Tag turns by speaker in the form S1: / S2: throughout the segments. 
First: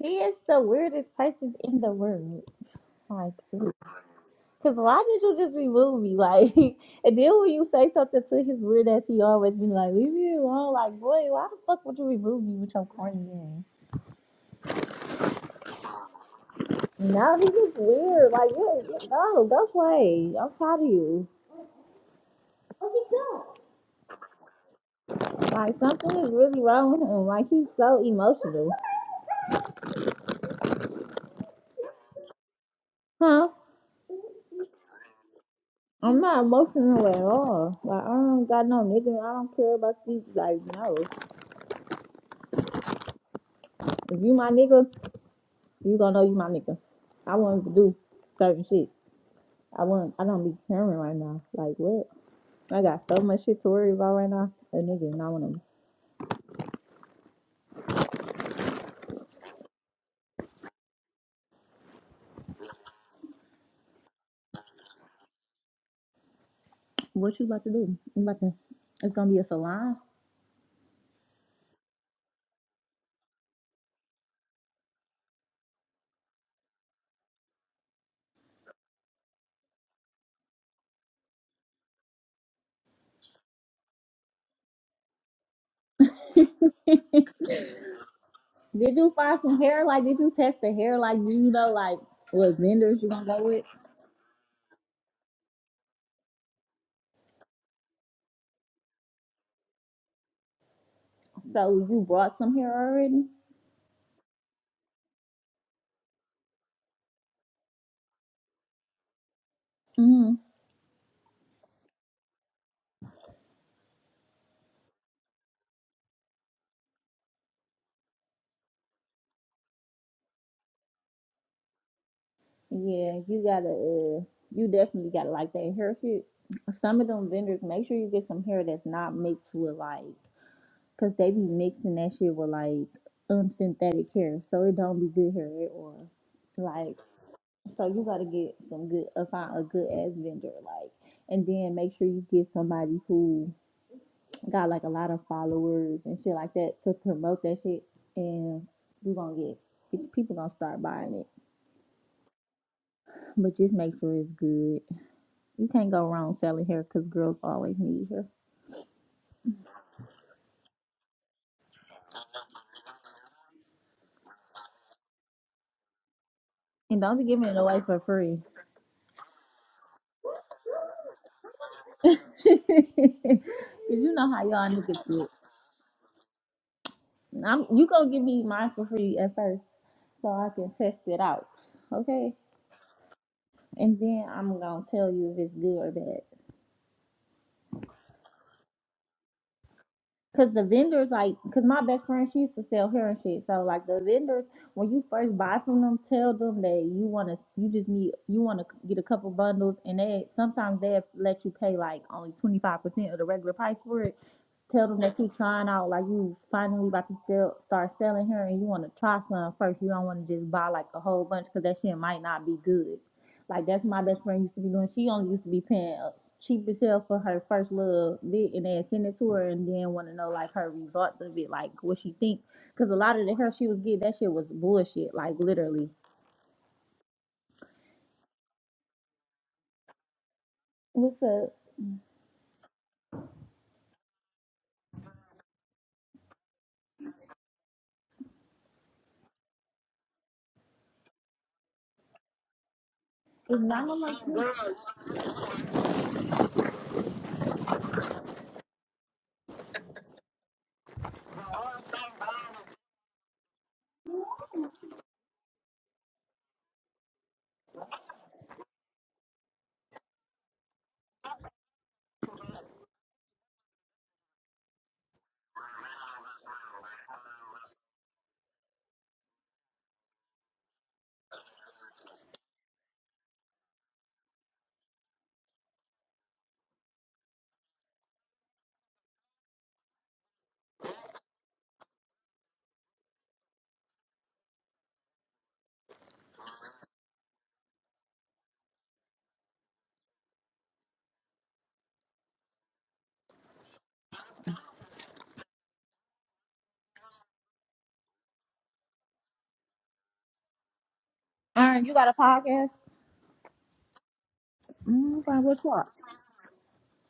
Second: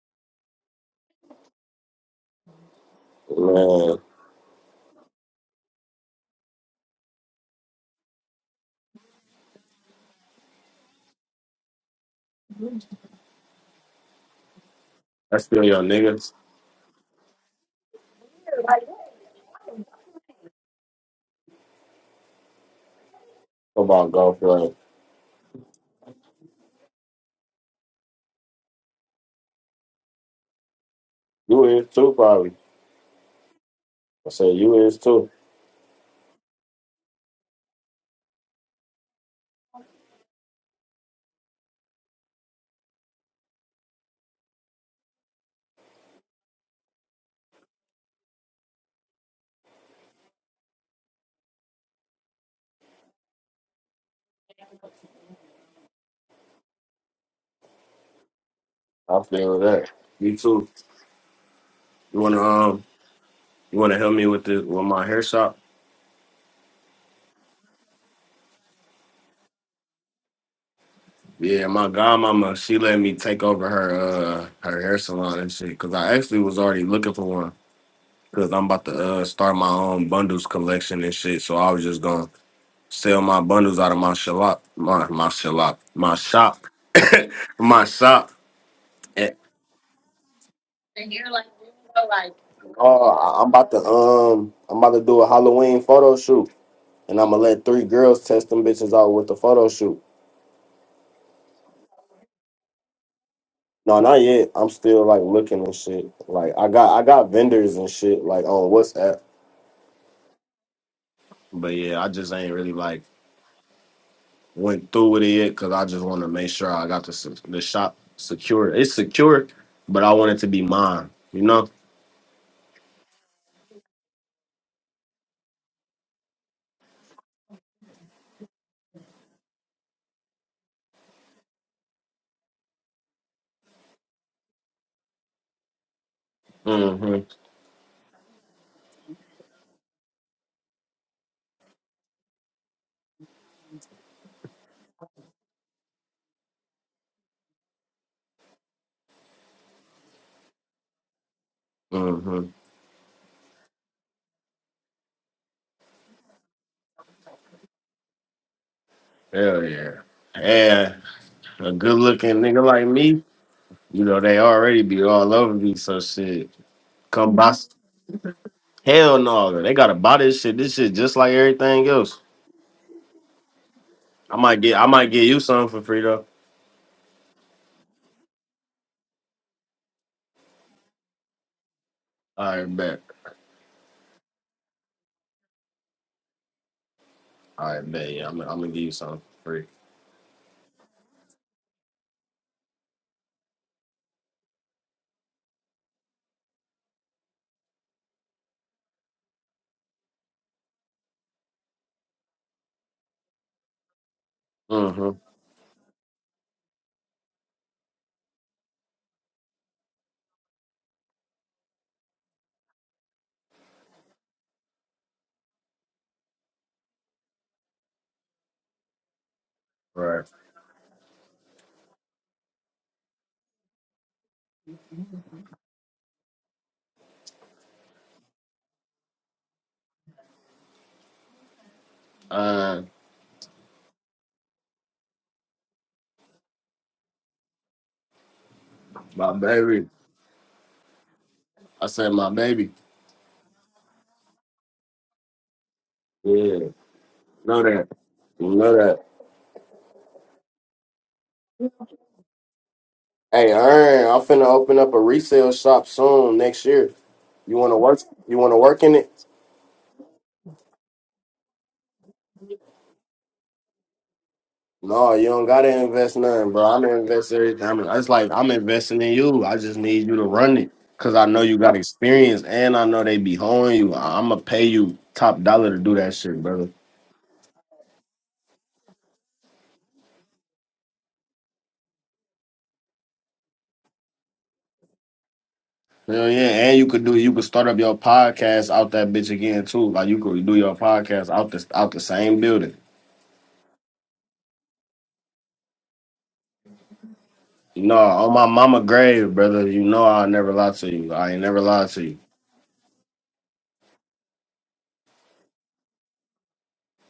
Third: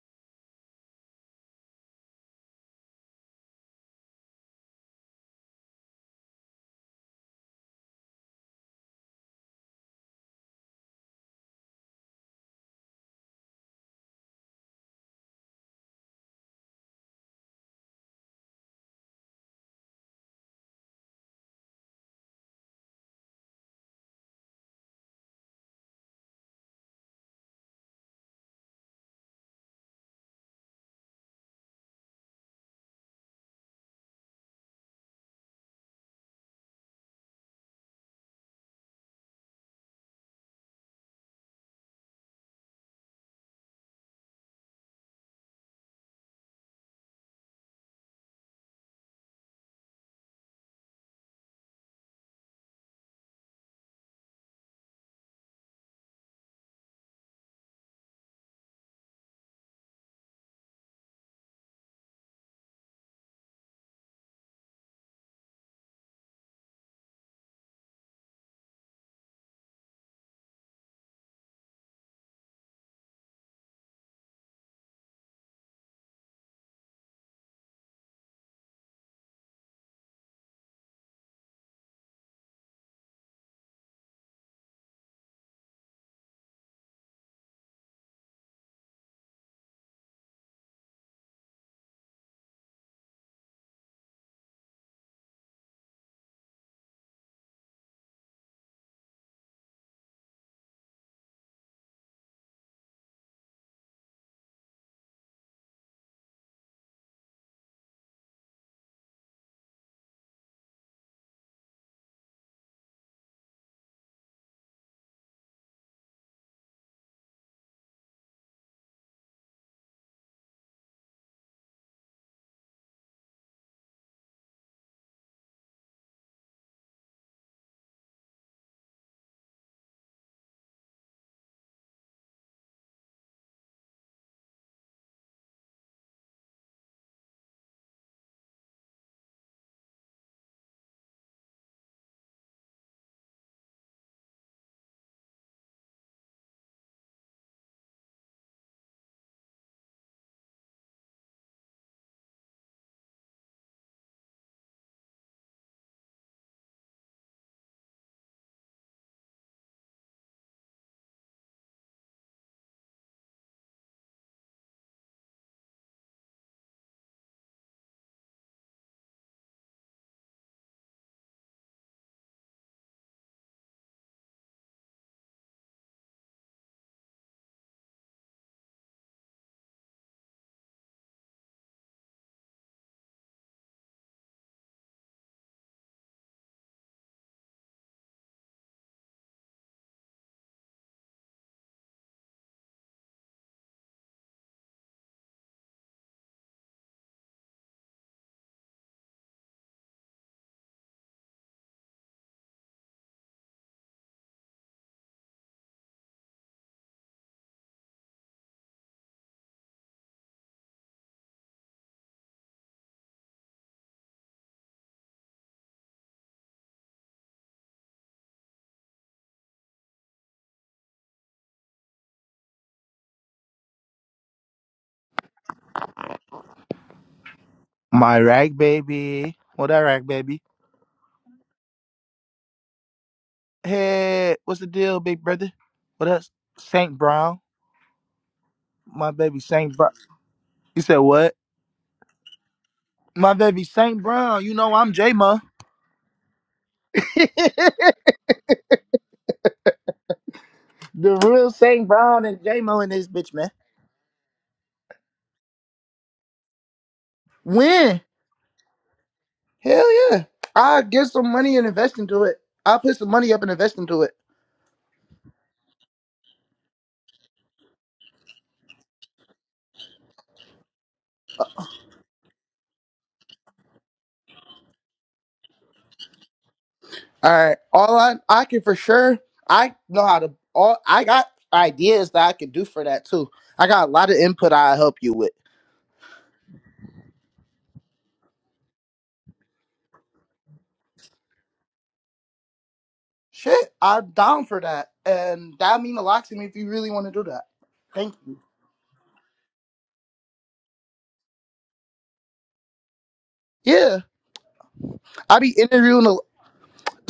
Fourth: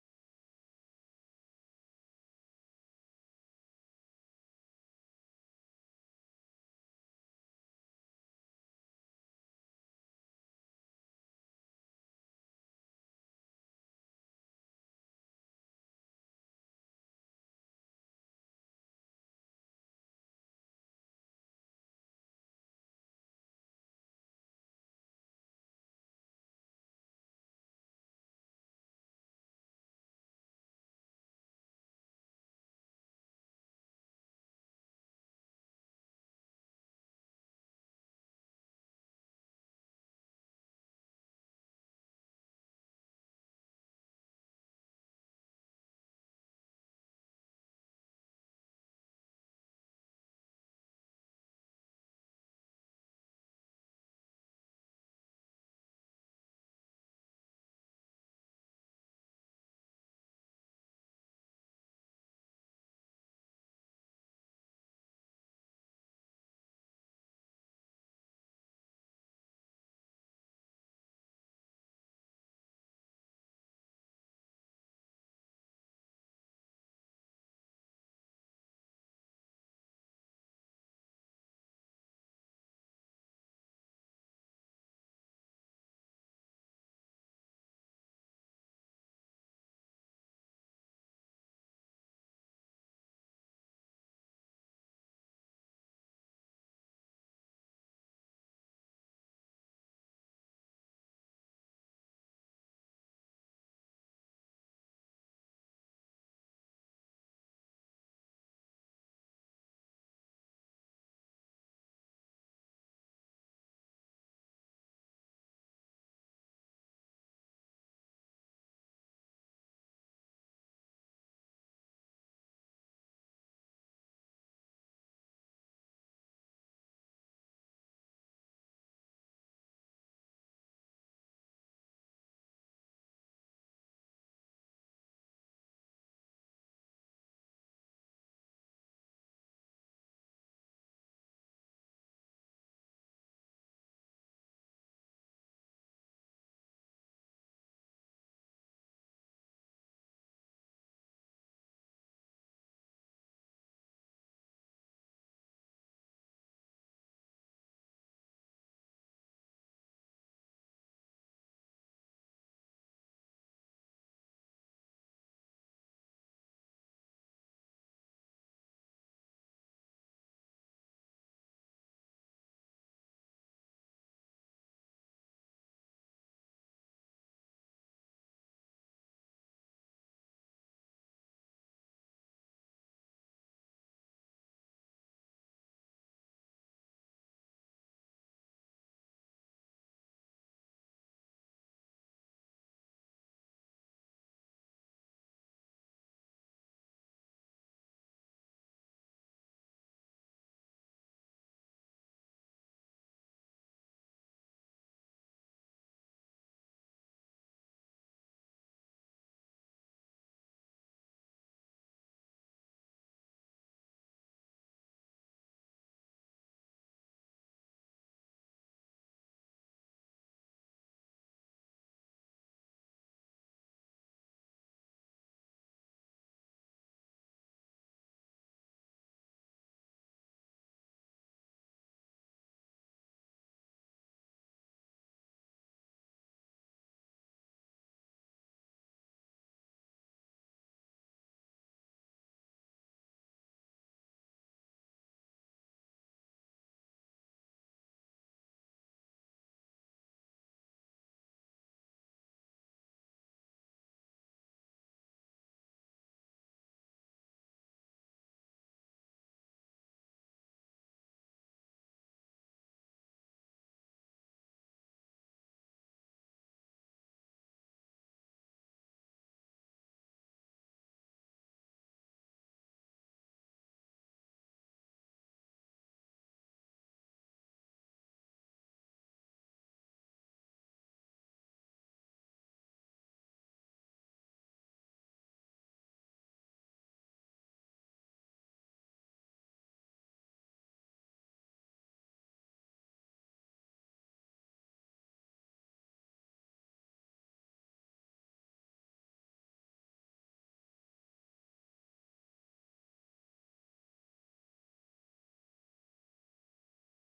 S1: He is the weirdest person in the world. Like, because
S2: Man,
S1: why did you just remove me? Like, and then when you say something to his weird ass, he always be like, leave me alone. Like, boy, why the fuck would you remove me with your corny ass?
S2: that's still your niggas.
S1: No, he just weird. Like, yeah, yeah, no, go play. I'm proud of you.
S2: Come on, golf like
S1: Like, something is really wrong with him. Like, he's so emotional.
S2: You is too, probably.
S1: Huh?
S2: I say you is too.
S1: I'm not emotional at all. Like, I don't got no nigga. I don't care about these. Like, no. If you my nigga, You gonna know you my nigga. I wouldn't do certain shit. I wouldn't. I don't be caring right now. Like what? I got so much shit to worry about right now. A nigga, Not I wanna.
S2: I feel that. You too. You wanna um, you wanna help me with this with my hair shop?
S1: What you about to do? You about to? It's gonna be a salon.
S2: Yeah, my godmama, she let me take over her uh her hair salon and shit. Cause I actually was already looking for one. Cause I'm about to uh start my own bundles collection and shit. So I was just gonna sell my bundles out of my shop, my my shop, my
S1: Did
S2: shop, my shop.
S1: you find some hair? Like, did you test the hair? Like, do you know like what vendors
S2: Oh,
S1: you gonna
S2: I-
S1: go
S2: I'm
S1: with?
S2: about to um, I'm about to do a Halloween photo shoot, and I'm gonna let three girls test them bitches out with the photo shoot.
S1: So you brought some hair already?
S2: No, not yet. I'm still like looking and shit. Like I got I got vendors and shit like on WhatsApp.
S1: Mm.
S2: But yeah, I just ain't really like went through with it yet because I just want to make sure I got the se- the shop secure. It's secure, but I want it to be mine. You know.
S1: Yeah, you gotta. Uh, you definitely gotta like that hair shit. Some of them vendors, make sure you get some hair that's not mixed with like. Cause they be mixing that shit with like unsynthetic hair, so it don't be good hair at all. Like,
S2: Mm-hmm.
S1: so you gotta get some good, uh, find a good ass vendor, like, and then make sure you get somebody who got like a lot of followers and shit like that to promote that shit, and you gonna get bitch, people gonna start buying it.
S2: Mm-hmm.
S1: But just make sure it's good. You can't go wrong selling hair, cause girls always need hair,
S2: Hell yeah. Yeah, a good looking nigga like me You know, they already be all over me, so shit.
S1: and don't be
S2: Come
S1: giving
S2: by
S1: it away for free.
S2: hell no. They gotta buy this shit. This shit just like everything
S1: Cause
S2: else.
S1: you know
S2: I
S1: how
S2: might
S1: y'all
S2: get I
S1: niggas
S2: might get
S1: get.
S2: you something for free though.
S1: I'm you gonna give me mine for free at first so I can test it out, okay?
S2: All right, bet.
S1: And then I'm gonna tell you if it's good or bad.
S2: All right, bet. Yeah, I'm, I'm gonna give you something for free.
S1: Cause the vendors, like, cause my best friend, she used to sell hair and shit. So like the vendors, when you first buy from them, tell them that you wanna, you just need, you wanna get a couple bundles, and they sometimes they let you pay like only twenty five percent of the regular price for it. Tell them
S2: Mm-hmm.
S1: that you trying out, like you finally about to still start selling hair, and you wanna try some first. You don't wanna just buy like a whole bunch, cause that shit might not be good. Like that's my best friend used to be doing. She only used to be paying uh, cheap as hell for her first little bit, and then send it to her, and then want to
S2: Right.
S1: know like her results of it, like what she think. Cause a lot of the hair she was getting, that shit was bullshit. Like literally.
S3: My rag baby. What that rag baby?
S1: What's up?
S2: Uh
S3: Hey, what's the deal, big brother? What else? Saint Brown? My
S2: my
S3: baby Saint
S2: baby.
S3: Brown. You said what?
S2: I said my baby.
S3: My
S1: Is
S3: baby
S1: Nana
S3: Saint
S1: like
S3: Brown. You
S1: this?
S3: know I'm J Mo.
S2: Yeah. Know
S3: the
S2: that. know that.
S3: real Saint Brown and J Mo in this bitch, man.
S2: Hey, Earn, I'm finna open up a resale shop soon next year. You wanna work
S3: When?
S2: you wanna work in it?
S3: Hell yeah. I get some money and invest into it. I put some money up and invest into it.
S2: No, you don't gotta invest nothing, bro. I'm gonna invest everything. I mean, it's like I'm investing in you. I just need you to run it because I know you got experience and I know they be holding you. I'm gonna pay you top dollar to do that shit, brother.
S3: All right. All I I can for sure. I know how to. All I got ideas that I can do for that too. I got a lot of input I help you with.
S2: Hell yeah, and you could do you could start up your podcast out that bitch again too. Like you could do your podcast out the out the same building.
S3: Shit, I'm down for that. And that mean a lot to me if you really want to do that.
S2: No,
S3: Thank
S2: on
S3: you.
S2: my mama grave, brother. You know I never lie to you. I ain't never
S1: Aaron,
S2: lied
S1: you
S2: to
S1: got a
S2: you.
S1: podcast?
S3: Yeah,
S1: Mm, okay,
S3: I be
S1: what's what?
S3: interviewing. A,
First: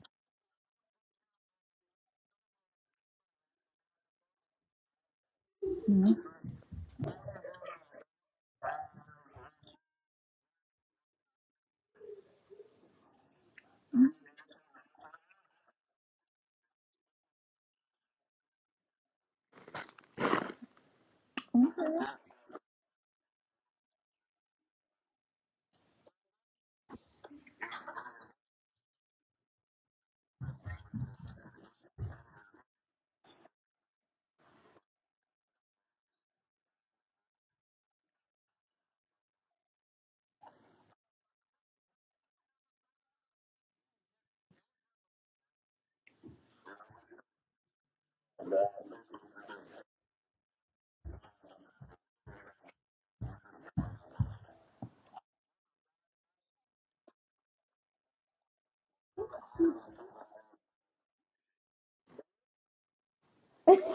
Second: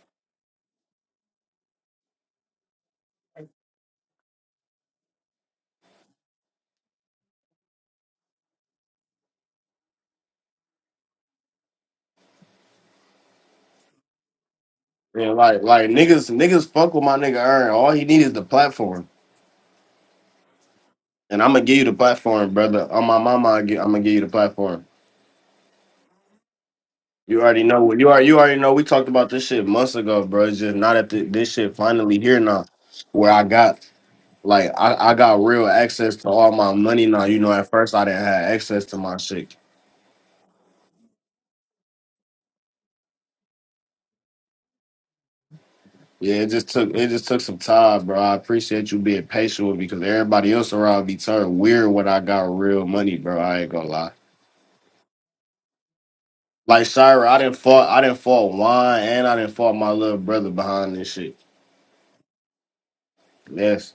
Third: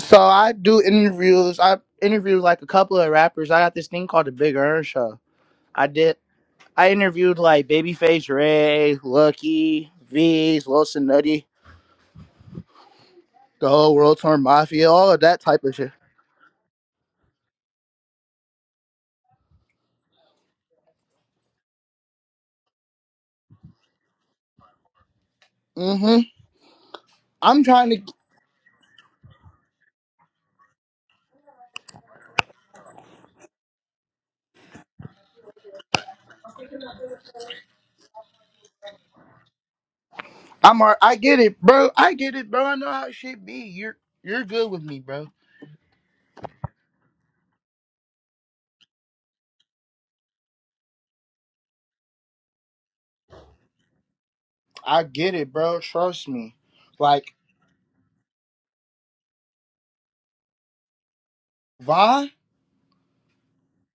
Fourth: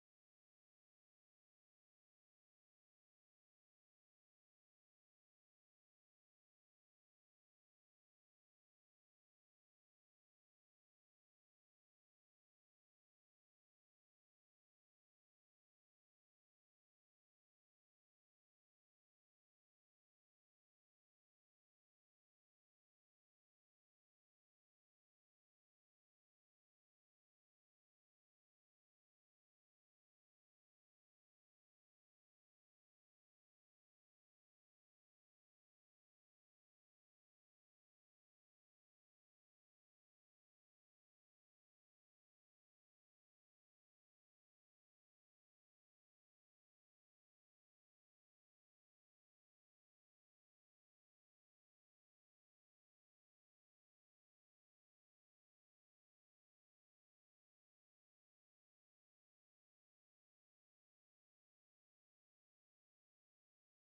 S3: so I do interviews. I interviewed like a couple of rappers. I got this thing called the Big Earn Show. I did. I interviewed like Babyface Ray, Lucky, V's, Wilson Nutty, the whole World Tour Mafia, all of
S2: Yeah,
S3: that
S2: like
S3: type of
S2: like
S3: shit.
S2: niggas niggas fuck with my nigga Earn. All he need is the platform. and I'm gonna give you the platform, brother. On my mama, I gi- I'm gonna give you the platform.
S3: hmm
S2: You
S3: I'm
S2: already know
S3: trying
S2: what you
S3: to.
S2: are. You already know we talked about this shit months ago, bro. It's just not that th- this shit finally here now, where I got like I, I got real access to all my money now. You know, at first I didn't have access to my shit.
S3: I'm. ar- I get it, bro. I get it, bro. I know how shit be. You're. You're good with me, bro.
S2: Yeah, it just took it just took some time, bro. I appreciate you being patient with me because everybody else around me turned weird when I got real money, bro. I ain't gonna lie.
S3: I get it, bro. Trust me.
S2: Like Shira,
S3: Like,
S2: I didn't fault I didn't fault wine and I didn't fault my little brother behind this shit.
S3: why?
S2: Yes.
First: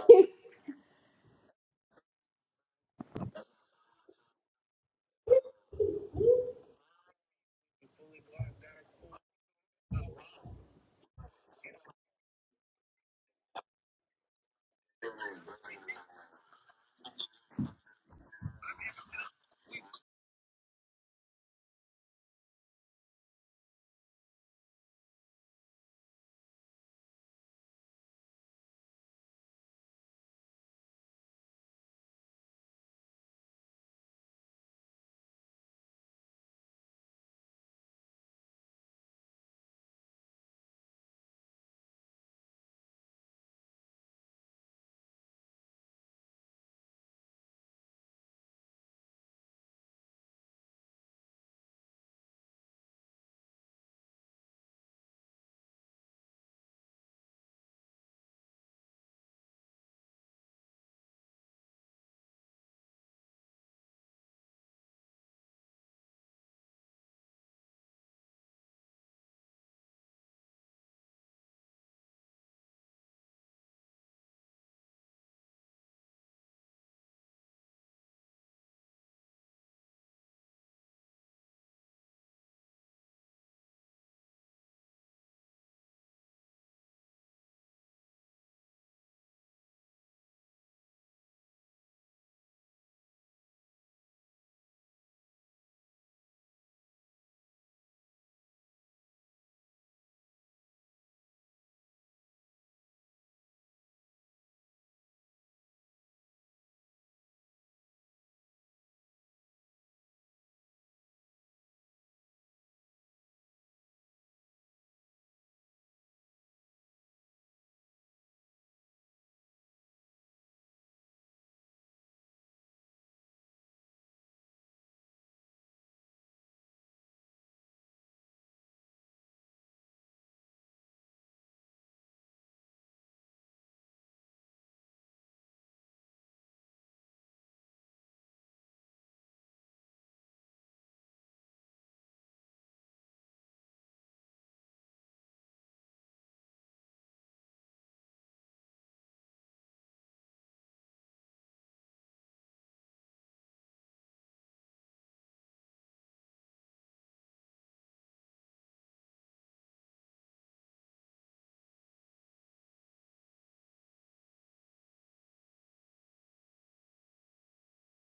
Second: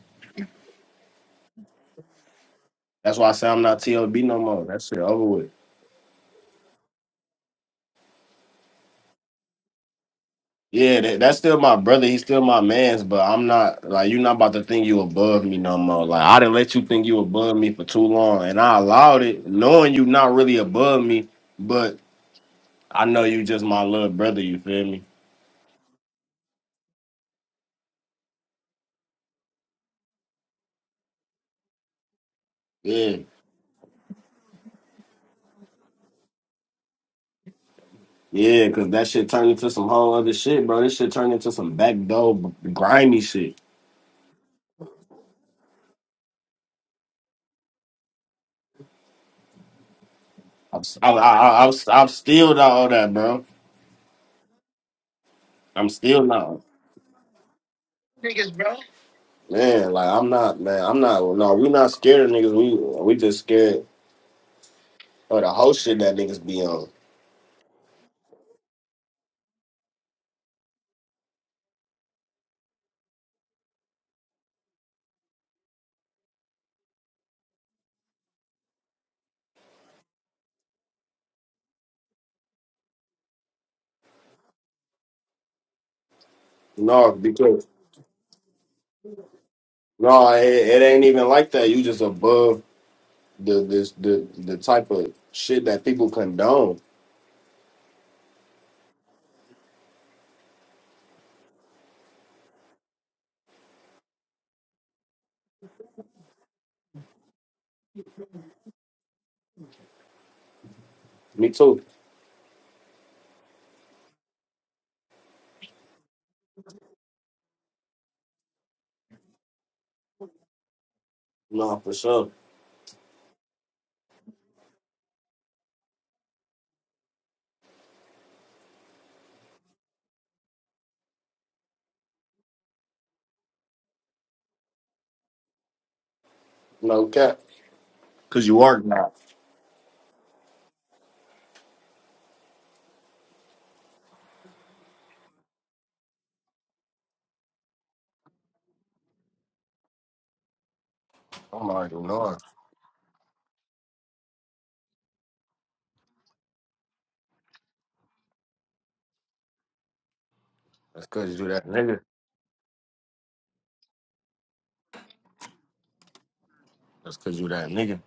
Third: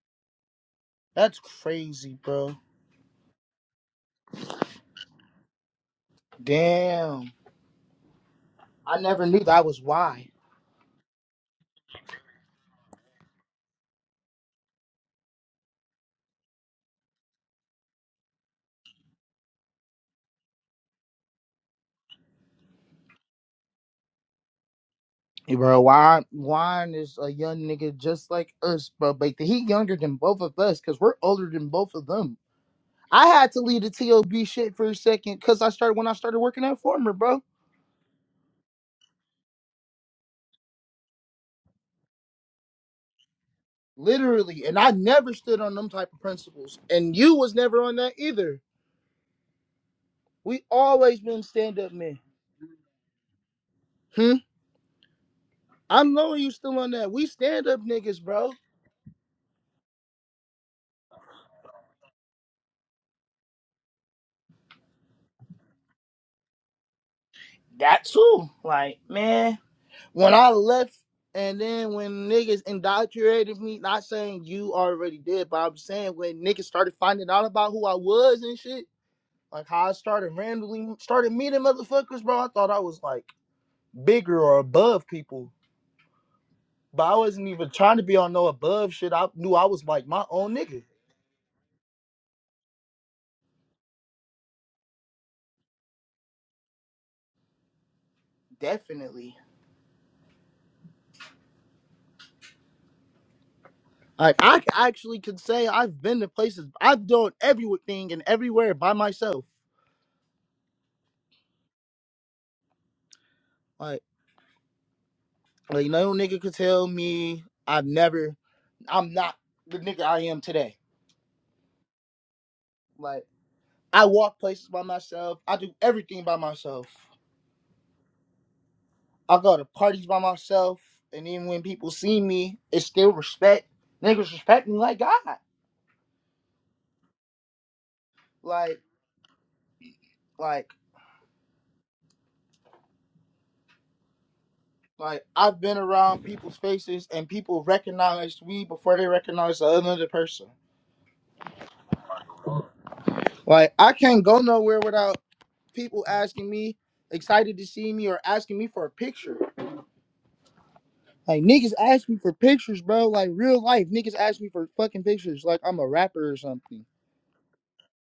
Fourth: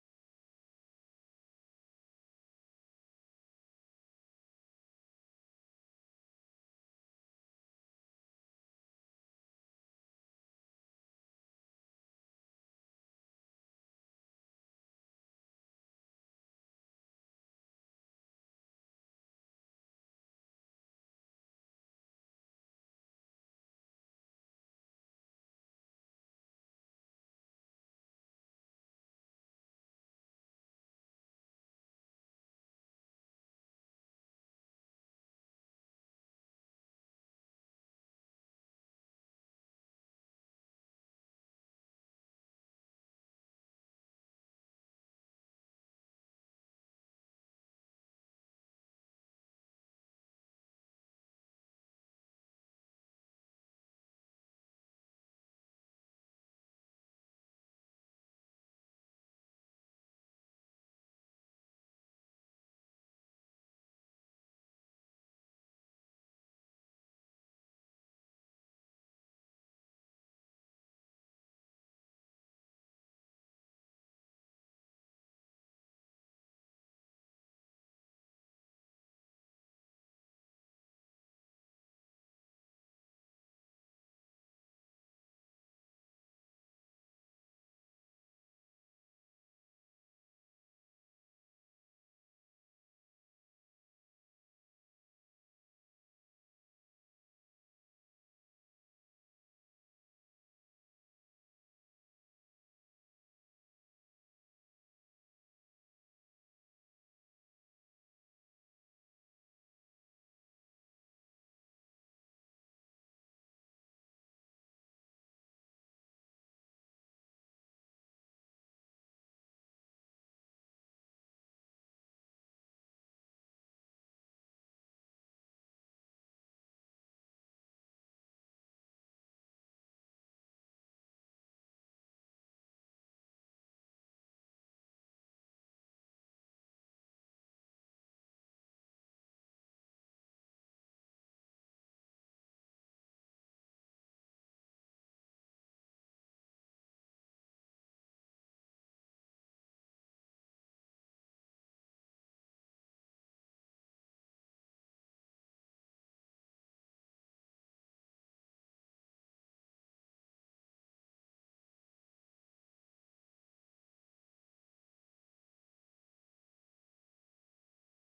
S3: That's crazy, bro.
S2: That's why I say I'm not TLB no more. That shit over with.
S3: Damn. I never knew that was why.
S2: Yeah, that, that's still my brother. He's still my man's, but I'm not like you. Not about to think you above me no more. Like I didn't let you think you above me for too long, and I allowed it, knowing you not really above me, but I know you just my little brother. You feel me?
S3: Hey, bro, why? Wine is a young nigga just like us, bro. But he younger than both of us because we're older than both of them.
S2: Yeah,
S3: I had to leave the TOB shit for a second because I started when I started working at Former, bro.
S2: yeah. Cause that shit turned into some whole other shit, bro. This shit turned into some backdoor b- grimy shit.
S3: Literally. And I never stood on them type of principles. And you was never on that either. We
S2: I'm, s- I,
S3: always
S2: I,
S3: been
S2: I, I'm,
S3: stand
S2: s-
S3: up
S2: I'm
S3: men.
S2: still not all that, bro.
S3: Hmm.
S2: I'm
S3: I'm
S2: still
S3: knowing you
S2: not.
S3: still on that. We stand up niggas, bro.
S2: Man, like I'm not, man, I'm not. No, we not scared of niggas. We we just scared of the whole shit that niggas be on.
S3: That too. Like, man. When I left, and then when niggas indoctrinated me, not saying you already did, but I'm saying when niggas started finding out about who I was and shit, like how I started randomly started meeting motherfuckers, bro. I thought I was like bigger or above people, but
S2: No,
S3: I wasn't
S2: because
S3: even trying to be on no above shit. I knew I was like my
S2: no, it,
S3: own
S2: it
S3: nigga.
S2: ain't even like that. You just above the this the the type of shit that people condone.
S3: Definitely. Like I c- actually could say I've been to places. I've done everything and everywhere by myself.
S2: Me too.
S3: Like, like no nigga could tell me I've never. I'm not the nigga I am today.
S2: No, for sure.
S3: Like I walk places by myself. I do everything by myself. I go to parties by myself. And even when people see me, it's still respect. Niggas respect me like God.
S2: No cap. Cause you are
S3: Like,
S2: not.
S3: like, like I've been around people's faces and people recognized me before they recognized the other person
S2: I'm already knowing.
S3: Like I can't go nowhere without people asking me, excited to see me or asking me for a picture.
S2: That's cause
S3: Like
S2: you that
S3: niggas
S2: nigga.
S3: ask me for pictures, bro. Like real life, niggas ask me for fucking pictures. Like I'm a rapper or something.
S2: That's cause you that nigga.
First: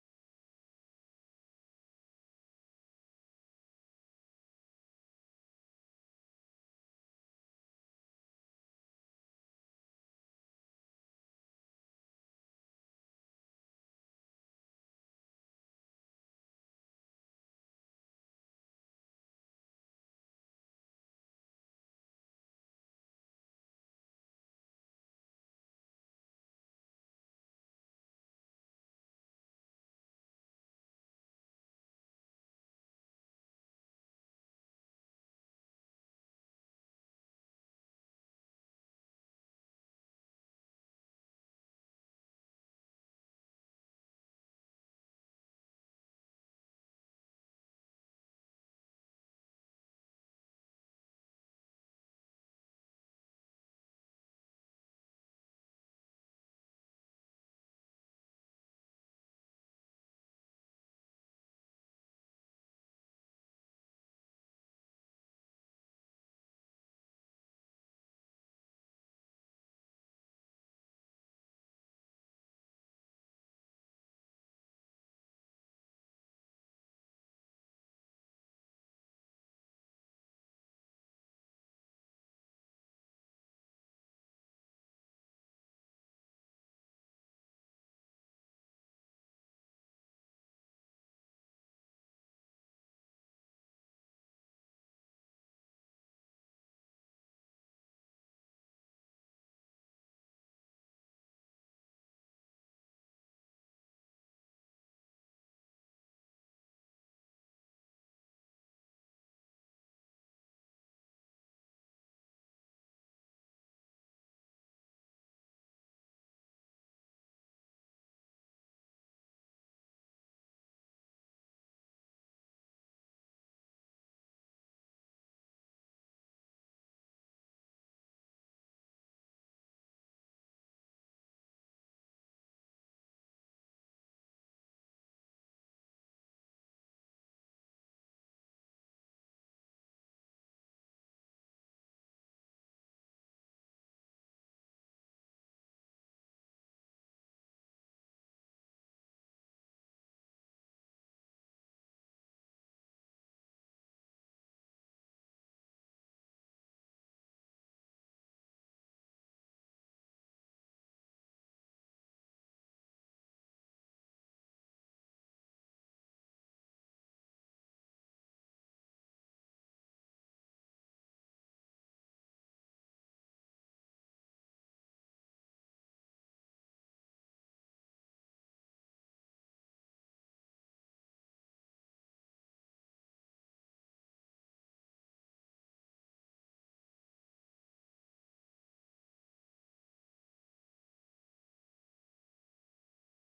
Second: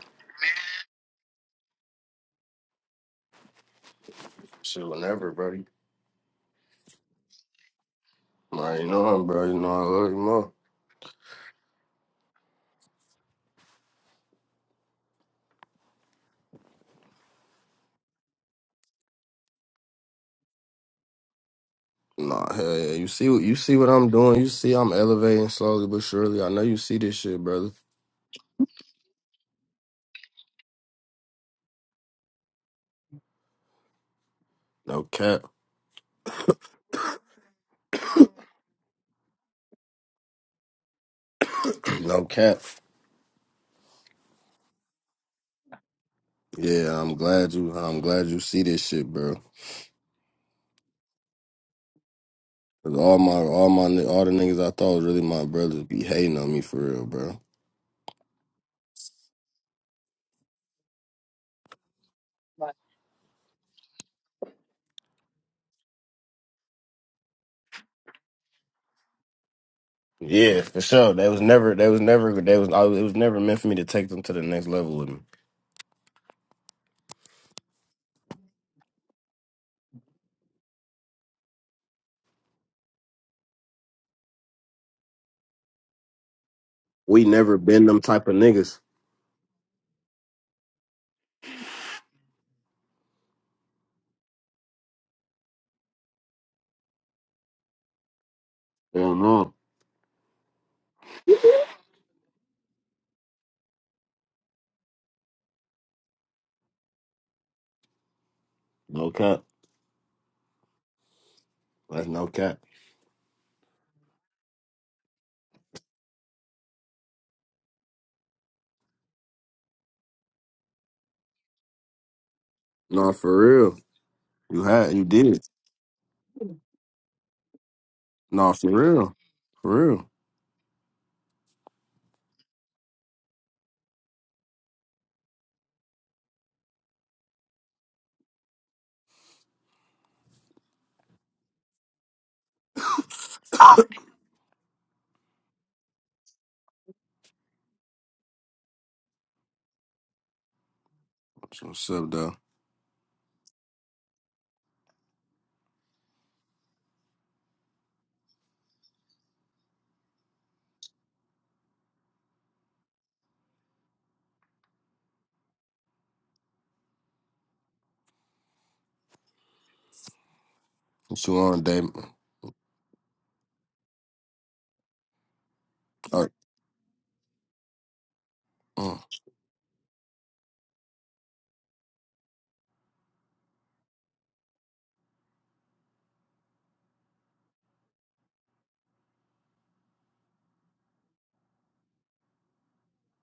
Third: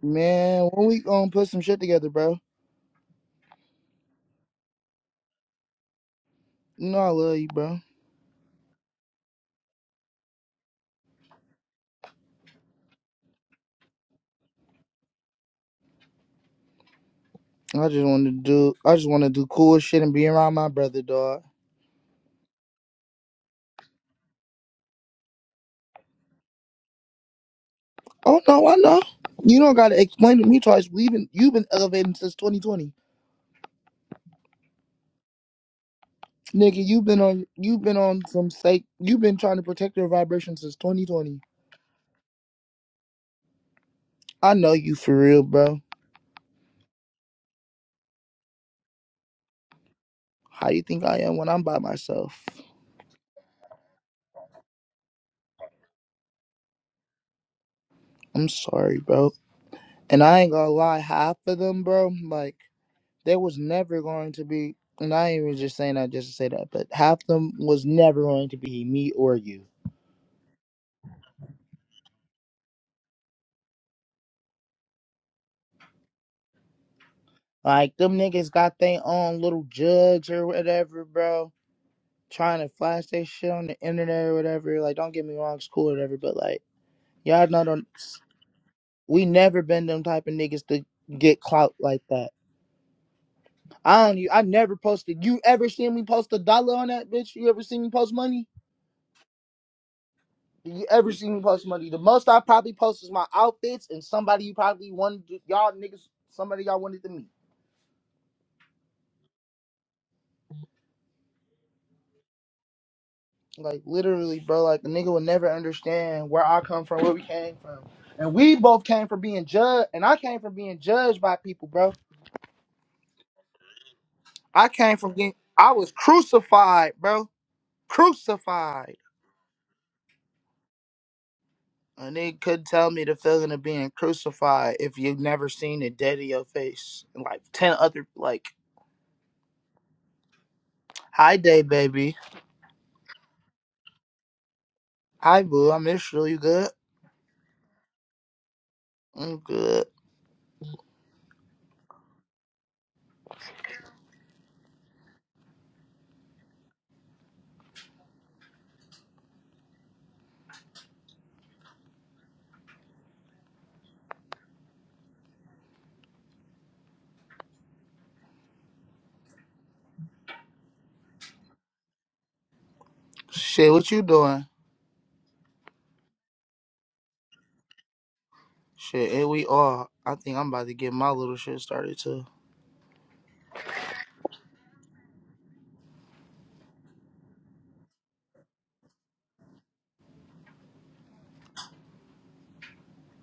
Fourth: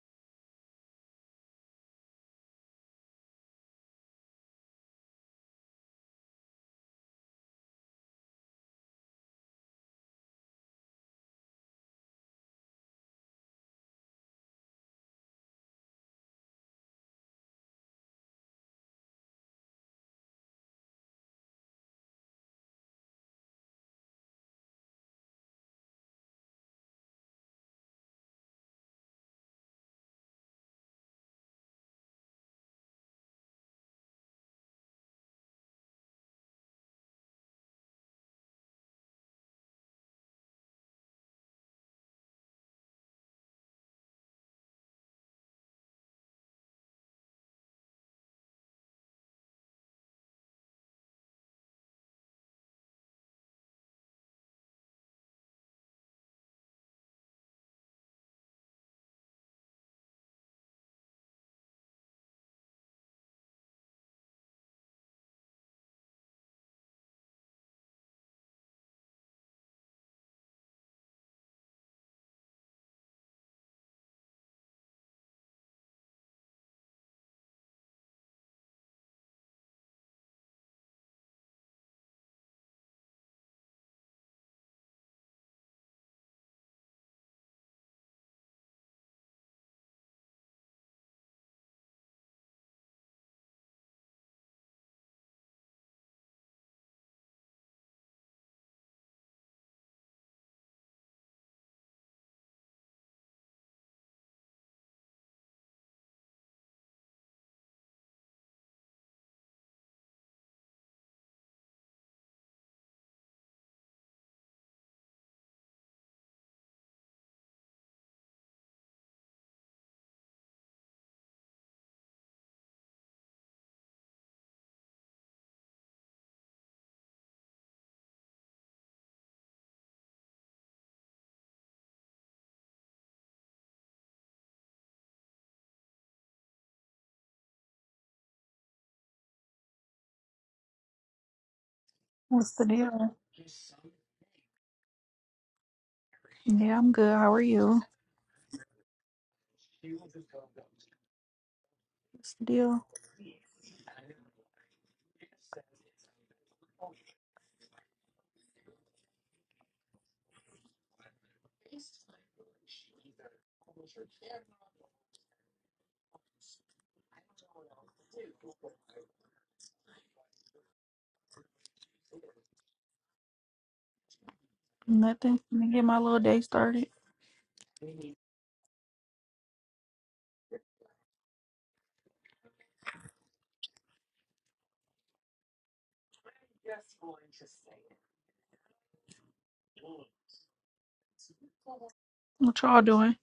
S3: Man, when we gonna put some shit together, bro?
S2: Shit, whenever, bro. You
S3: You know I love you, bro.
S2: already know him, bro. You know I love you more.
S3: I just want to do, I just want to do cool shit and be around my brother, dog.
S2: Nah, hell yeah. You see what you see what I'm doing. You see I'm elevating slowly but surely. I know you see this shit, brother.
S3: Oh no, I know. You don't gotta explain to me twice. We've been, you've been elevating since 2020,
S2: No cap.
S3: nigga. You've been on, you've been on some sake. You've been trying to protect your vibration since 2020.
S2: no cap.
S3: I know you for real, bro.
S2: Yeah, I'm glad you I'm glad you see this shit, bro.
S3: How you think I am when I'm by myself?
S2: 'Cause all my all my ni- all the niggas I thought was really my brothers be hating on me for real, bro.
S3: I'm sorry, bro. And I ain't gonna lie, half of them, bro, like they was never going to be. And I ain't even just saying that just to say that, but half of them was never going to be me or you.
S2: Yeah, for sure. They was never they was never they was I was, it was never meant for me to take them to the next level with me.
S3: Like them niggas got their own little jugs or whatever, bro. Trying to flash their shit on the internet or whatever. Like, don't get me wrong, it's cool or whatever, but like,
S2: We
S3: y'all
S2: never
S3: know, don't,
S2: been them type of niggas.
S3: we never been them type of niggas to get clout like that. I don't. e- I never posted. You ever seen me post a dollar on that bitch? You ever seen me post money?
S2: Hell no.
S3: you ever seen me post money? The most I probably post is my outfits and somebody you probably wanted to, y'all niggas. Somebody y'all wanted to meet.
S2: No cap. That's no cap.
S3: Like literally, bro. Like a nigga would never understand where I come from, where we came from, and we both came from being judged, and I came from being judged by people, bro.
S2: No, for real. You
S3: I
S2: had
S3: came
S2: you
S3: from being.
S2: did.
S3: I was crucified, bro.
S2: No, for
S3: Crucified.
S2: real. For real.
S3: And they couldn't tell me the feeling of being crucified if you've never seen it dead in your face. And like ten other like, hi day baby,
S4: What's the deal?
S3: hi boo, I miss you. You good?
S4: Yeah, I'm good. How are you?
S3: I'm good.
S2: So what's up,
S4: What's
S2: though?
S4: the deal?
S2: What you on, Dave?
S3: Shit, what you doing?
S4: Nothing. Let me get my little
S2: Like,
S4: day started.
S2: mm,
S3: Shit, here we are. I think I'm about to get my little shit started too.
S4: What y'all doing?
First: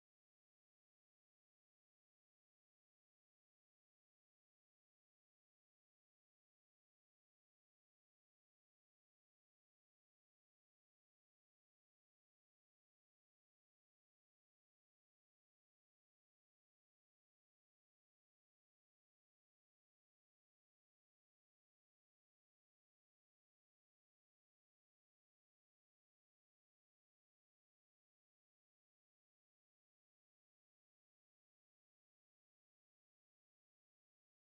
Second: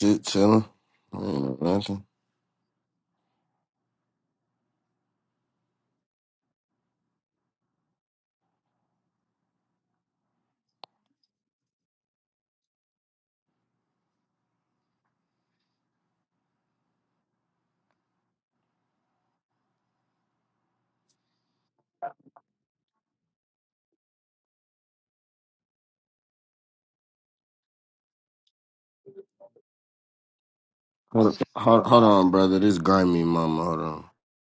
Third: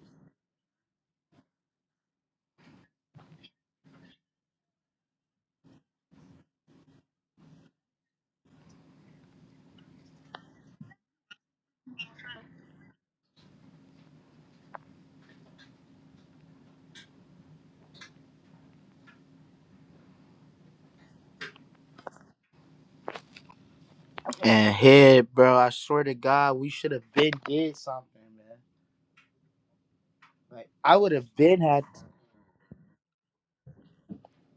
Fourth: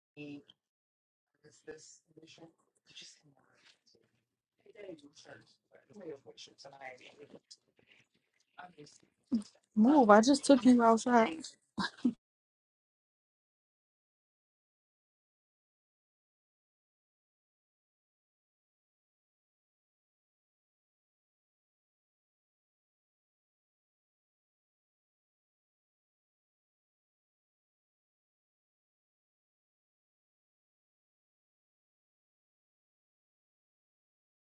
S2: shit, chilling. I ain't no nothing.
S4: Move. I just took you outside.
S3: And head, bro, I swear to God, we should have been did something, man. Like I would have
S2: Hold,
S3: been had.
S2: hold, hold on, brother. This grimy mama. Hold on.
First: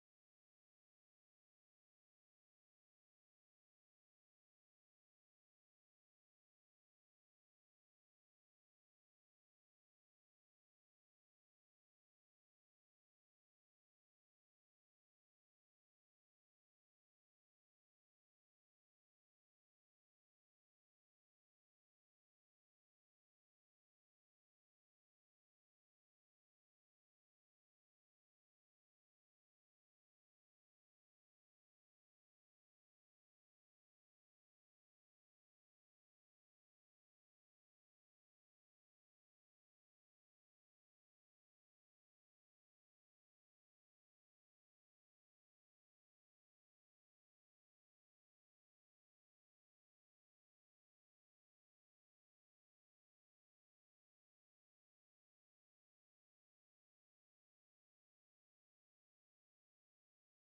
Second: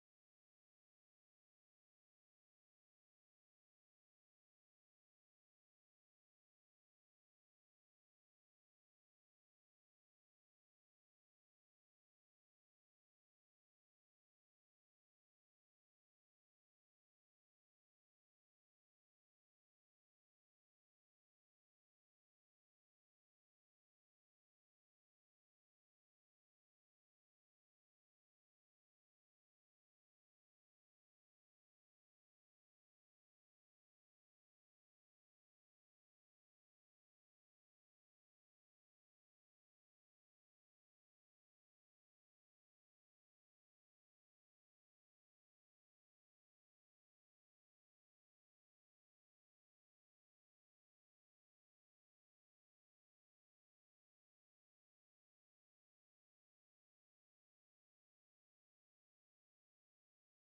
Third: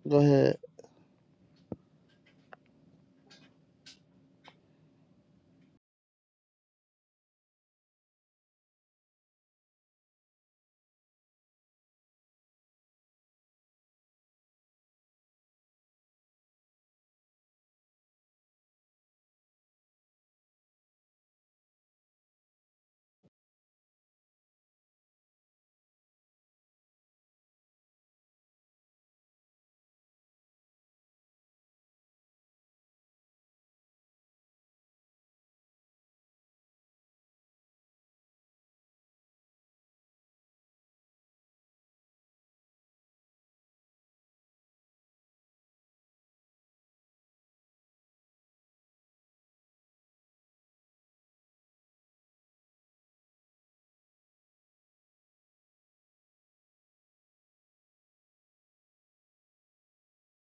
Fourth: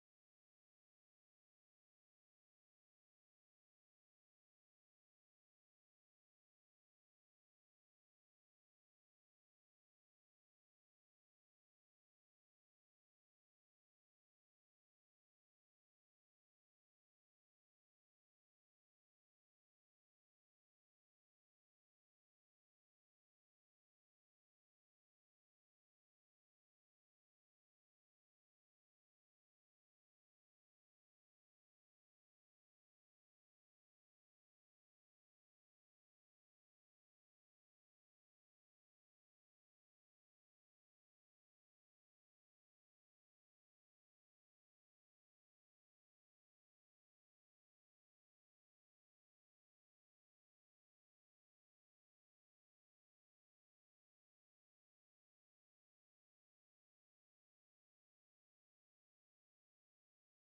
S3: Go ahead.